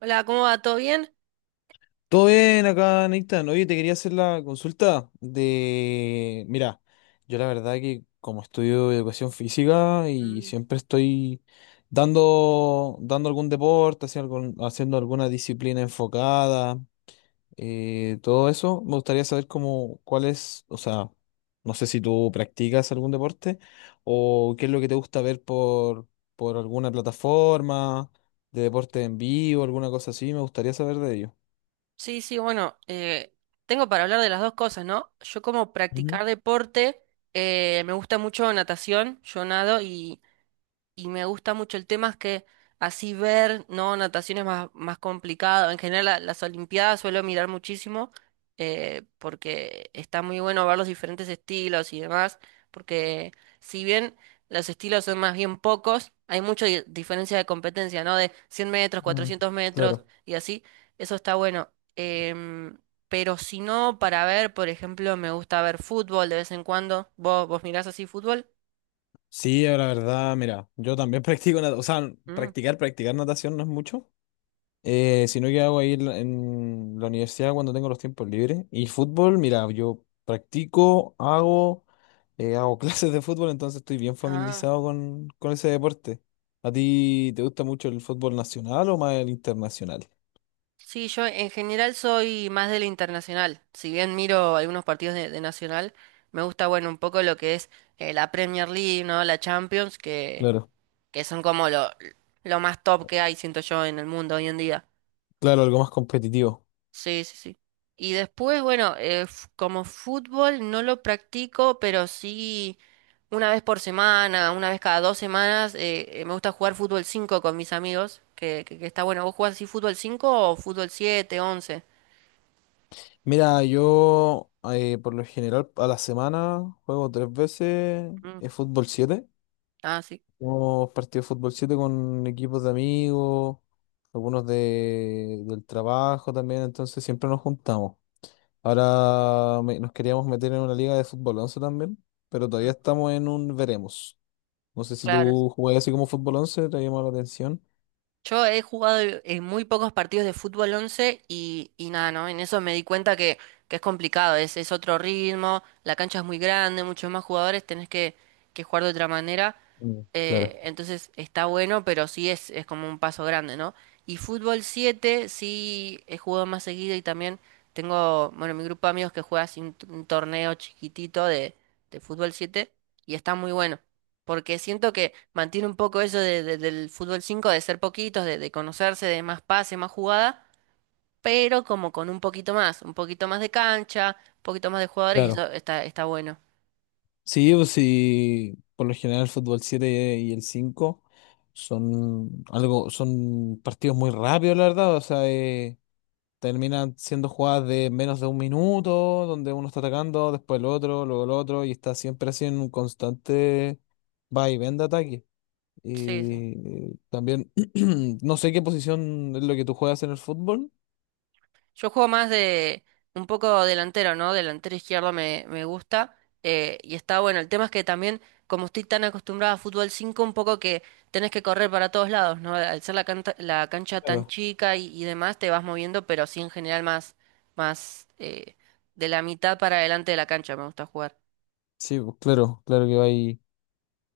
Hola, ¿cómo va? ¿Todo bien? Todo bien acá, Nathan. Oye, te quería hacer la consulta de... Mira, yo la verdad que como estudio educación física y siempre estoy dando algún deporte, haciendo, haciendo alguna disciplina enfocada, todo eso, me gustaría saber cómo, cuál es, o sea, no sé si tú practicas algún deporte o qué es lo que te gusta ver por alguna plataforma de deporte en vivo, alguna cosa así, me gustaría saber de Sí, sí, bueno, tengo para hablar de las dos cosas, ¿no? Yo como ello. practicar deporte, me gusta mucho natación, yo nado y me gusta mucho. El tema es que así ver, ¿no? Natación es más complicado. En general las Olimpiadas suelo mirar muchísimo, porque está muy bueno ver los diferentes estilos y demás, porque si bien los estilos son más bien pocos, hay mucha diferencia de competencia, ¿no? De 100 metros, Mm, 400 metros claro. y así. Eso está bueno. Pero si no, para ver, por ejemplo, me gusta ver fútbol de vez en cuando. ¿Vos mirás así fútbol? Sí, la verdad, mira, yo también practico natación, o sea, Mm. practicar natación no es mucho, sino que hago ahí en la universidad cuando tengo los tiempos libres. Y fútbol, mira, yo practico, hago, hago clases de fútbol, entonces estoy bien Ah. familiarizado con ese deporte. ¿A ti te gusta mucho el fútbol nacional o más el internacional? Sí, yo en general soy más de la internacional. Si bien miro algunos partidos de nacional, me gusta, bueno, un poco lo que es la Premier League, ¿no? La Champions, Claro, que son como lo más top que hay, siento yo, en el mundo hoy en día. claro, algo más competitivo. Sí, sí, sí. Y después, bueno, como fútbol no lo practico, pero sí una vez por semana, una vez cada dos semanas, me gusta jugar fútbol 5 con mis amigos, que está bueno. ¿Vos jugás así fútbol 5 o fútbol siete, once? Mira, yo por lo general a la semana juego tres veces fútbol 7. Ah, sí. Hemos partido de fútbol 7 con equipos de amigos, algunos del trabajo también, entonces siempre nos juntamos. Ahora nos queríamos meter en una liga de fútbol 11 también, pero todavía Mm, estamos en un veremos. No sé si claro. tú jugás así como fútbol 11 te llamó la atención. Yo he jugado en muy pocos partidos de fútbol 11 y nada, ¿no? En eso me di cuenta que es complicado, es otro ritmo, la cancha es muy grande, muchos más jugadores, que jugar de otra manera. Mm, claro. Entonces está bueno, pero sí es como un paso grande, ¿no? Y fútbol 7 sí he jugado más seguido y también tengo, bueno, mi grupo de amigos que juega así un, un torneo chiquitito de fútbol 7 y está muy bueno. Porque siento que mantiene un poco eso del fútbol 5 de ser poquitos, de conocerse, de más pase, más jugada, pero como con un poquito más de cancha, un poquito más de jugadores y Claro. eso está, está bueno. Sí, pues sí, por lo general el fútbol 7 y el 5 son partidos muy rápidos, la verdad. O sea, terminan siendo jugadas de menos de un minuto, donde uno está atacando, después el otro, luego el otro, y está siempre así en un constante va y ven de ataque. Sí, sí. Y también, no sé qué posición es lo que tú juegas en el fútbol. Yo juego más de un poco delantero, ¿no? Delantero izquierdo me gusta. Y está bueno. El tema es que también, como estoy tan acostumbrado a fútbol 5 un poco que tenés que correr para todos lados, ¿no? Al ser la la cancha tan Claro. chica y demás, te vas moviendo, pero sí en general más, más de la mitad para adelante de la cancha me gusta jugar. Sí, pues, claro, claro que va ahí.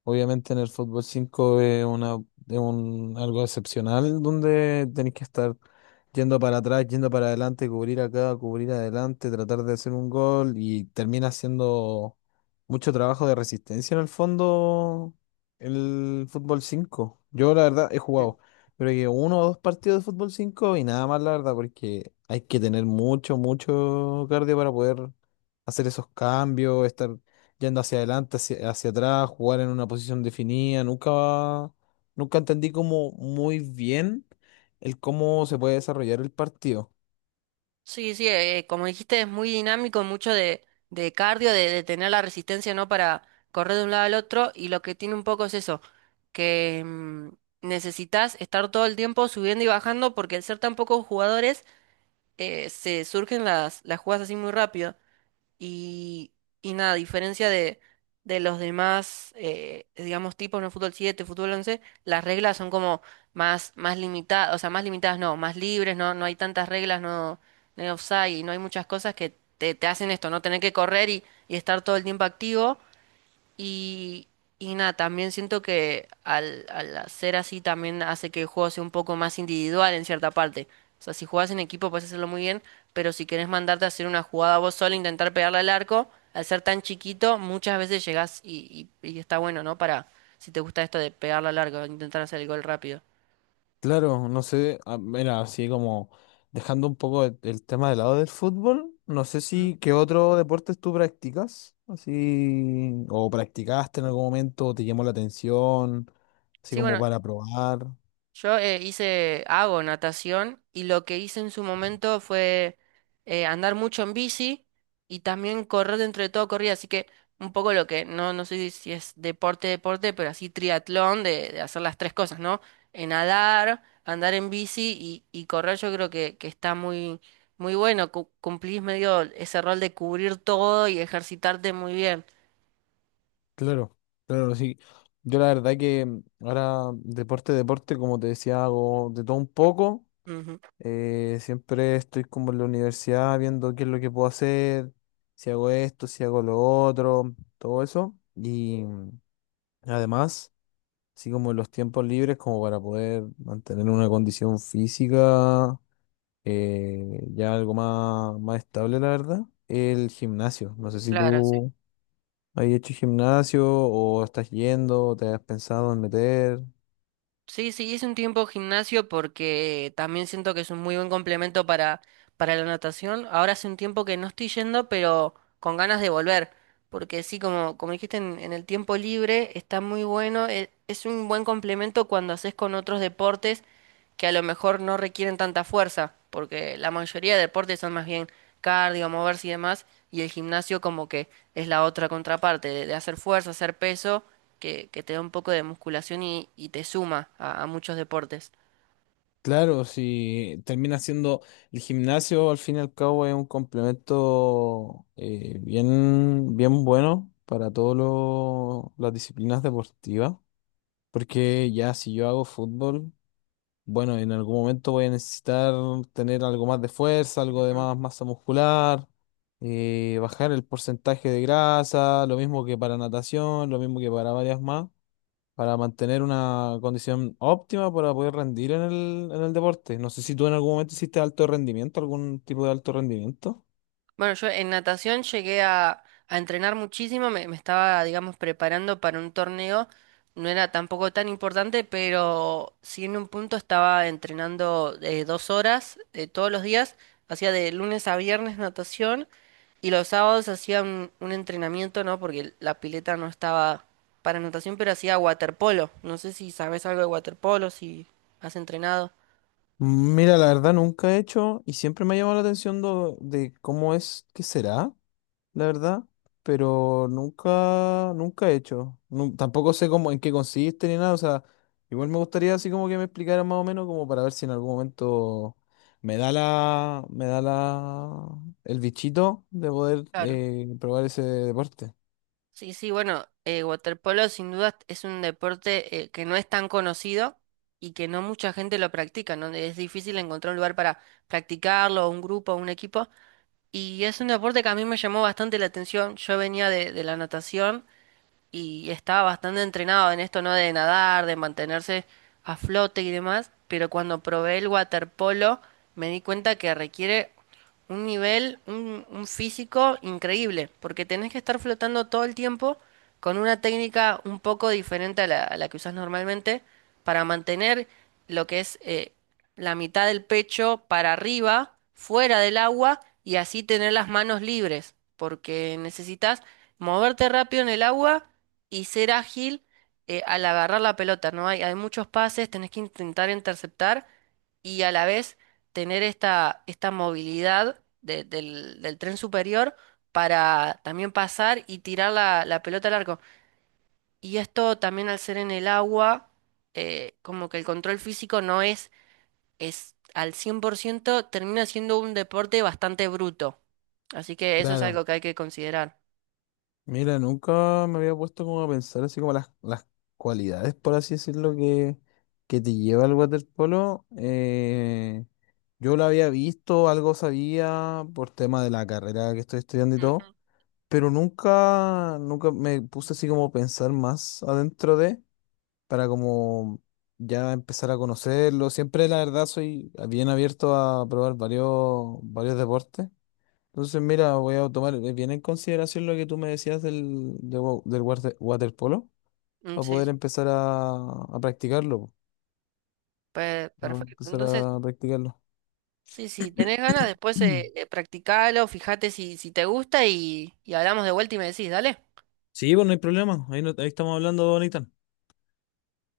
Obviamente en el fútbol 5 es un, algo excepcional donde tenés que estar yendo para atrás, yendo para adelante, cubrir acá, cubrir adelante, tratar de hacer un gol y termina siendo mucho trabajo de resistencia en el fondo el fútbol cinco. Yo la verdad he jugado, creo que uno o dos partidos de fútbol 5 y nada más la verdad porque hay que tener mucho, mucho cardio para poder hacer esos cambios, estar yendo hacia adelante, hacia atrás, jugar en una posición definida. Nunca entendí como muy bien el cómo se puede desarrollar el partido. Sí, sí, como dijiste, es muy dinámico, mucho de cardio, de tener la resistencia, ¿no? Para correr de un lado al otro. Y lo que tiene un poco es eso, que necesitas estar todo el tiempo subiendo y bajando, porque al ser tan pocos jugadores, se surgen las jugadas así muy rápido. Y, y nada, a diferencia de los demás, digamos, tipos, ¿no? Fútbol 7 fútbol 11 las reglas son como más, más limitadas, o sea, más limitadas no, más libres, no, no hay tantas reglas, no, no hay offside, y no hay muchas cosas que te hacen esto, no tener que correr y estar todo el tiempo activo. Y, y nada, también siento que al hacer así también hace que el juego sea un poco más individual en cierta parte. O sea, si jugás en equipo puedes hacerlo muy bien, pero si querés mandarte a hacer una jugada vos solo, intentar pegarle al arco, al ser tan chiquito, muchas veces llegás y, y está bueno, ¿no? Para, si te gusta esto de pegarle al arco, intentar hacer el gol rápido. Claro, no sé, ah, mira, así como dejando un poco el tema de lado del fútbol, no sé Mm. si qué otro deportes tú practicas, así, o practicaste en algún momento, o te llamó la atención, así Sí, como bueno, para probar. yo hice, hago natación y lo que hice en su momento fue andar mucho en bici y también correr dentro de todo corrida, así que un poco lo que, no, no sé si es deporte, deporte, pero así triatlón de hacer las tres cosas, ¿no? Nadar, andar en bici y correr yo creo que está muy, muy bueno, cumplís medio ese rol de cubrir todo y ejercitarte muy bien. Claro, claro, sí. Yo la verdad que mm, ahora deporte, como te decía, hago de todo un poco. Ujú, Siempre estoy como en la universidad viendo qué es lo que puedo hacer, si hago esto, si hago lo otro, todo eso. Y mm, además, así como los tiempos libres, como para poder mantener una condición física ya algo más, más estable, la verdad, el gimnasio. No sé si claro, sí. tú... ¿Has hecho gimnasio o estás yendo o te has pensado en meter? Sí, sí, hice un tiempo gimnasio porque también siento que es un muy buen complemento para la natación. Ahora hace un tiempo que no estoy yendo, pero con ganas de volver. Porque sí, como, como dijiste, en el tiempo libre está muy bueno. Es un buen complemento cuando haces con otros deportes que a lo mejor no requieren tanta fuerza. Porque la mayoría de deportes son más bien cardio, moverse y demás. Y el gimnasio como que es la otra contraparte, de hacer fuerza, hacer peso que te da un poco de musculación y te suma a muchos deportes. Claro, si termina siendo el gimnasio, al fin y al cabo es un complemento bien, bien bueno para todas las disciplinas deportivas, porque ya si yo hago fútbol, bueno, en algún momento voy a necesitar tener algo más de fuerza, algo de más masa muscular, bajar el porcentaje de grasa, lo mismo que para natación, lo mismo que para varias más, para mantener una condición óptima para poder rendir en en el deporte. No sé si tú en algún momento hiciste alto rendimiento, algún tipo de alto rendimiento. Bueno, yo en natación llegué a entrenar muchísimo, me estaba, digamos, preparando para un torneo, no era tampoco tan importante, pero sí en un punto estaba entrenando 2 horas todos los días, hacía de lunes a viernes natación. Y los sábados hacía un entrenamiento, ¿no? Porque la pileta no estaba para natación, pero hacía waterpolo. No sé si sabes algo de waterpolo, si has entrenado. Mira, la verdad nunca he hecho y siempre me ha llamado la atención de cómo es que será. La verdad, pero nunca he hecho. Tampoco sé cómo, en qué consiste ni nada, o sea, igual me gustaría así como que me explicaran más o menos como para ver si en algún momento me da la, el bichito de poder Claro. Probar ese deporte. Sí, sí, bueno, waterpolo sin duda es un deporte que no es tan conocido y que no mucha gente lo practica, ¿no? Es difícil encontrar un lugar para practicarlo, un grupo, un equipo. Y es un deporte que a mí me llamó bastante la atención. Yo venía de la natación y estaba bastante entrenado en esto, ¿no? De nadar, de mantenerse a flote y demás, pero cuando probé el waterpolo me di cuenta que requiere un nivel, un físico increíble, porque tenés que estar flotando todo el tiempo con una técnica un poco diferente a a la que usás normalmente para mantener lo que es la mitad del pecho para arriba, fuera del agua y así tener las manos libres, porque necesitas moverte rápido en el agua y ser ágil al agarrar la pelota, ¿no? Hay muchos pases, tenés que intentar interceptar y a la vez tener esta, esta movilidad del, del tren superior para también pasar y tirar la, la pelota al arco. Y esto también al ser en el agua, como que el control físico no es al 100%. Termina siendo un deporte bastante bruto. Así que eso es Claro. algo que hay que considerar. Mira, nunca me había puesto como a pensar así como las cualidades, por así decirlo, que te lleva al waterpolo. Yo lo había visto, algo sabía por tema de la carrera que estoy estudiando y todo, Ujú. pero nunca me puse así como a pensar más adentro de, para como ya empezar a conocerlo. Siempre, la verdad, soy bien abierto a probar varios deportes. Entonces, mira, voy a tomar bien en consideración lo que tú me decías del, de waterpolo Mm, para sí, poder empezar a practicarlo. Po. Para perfecto. empezar Entonces... a practicarlo. Sí, si tenés ganas, después practicalo, fíjate si, si te gusta y hablamos de vuelta y me decís, dale. Sí, pues no hay problema. Ahí, ahí estamos hablando, Bonita.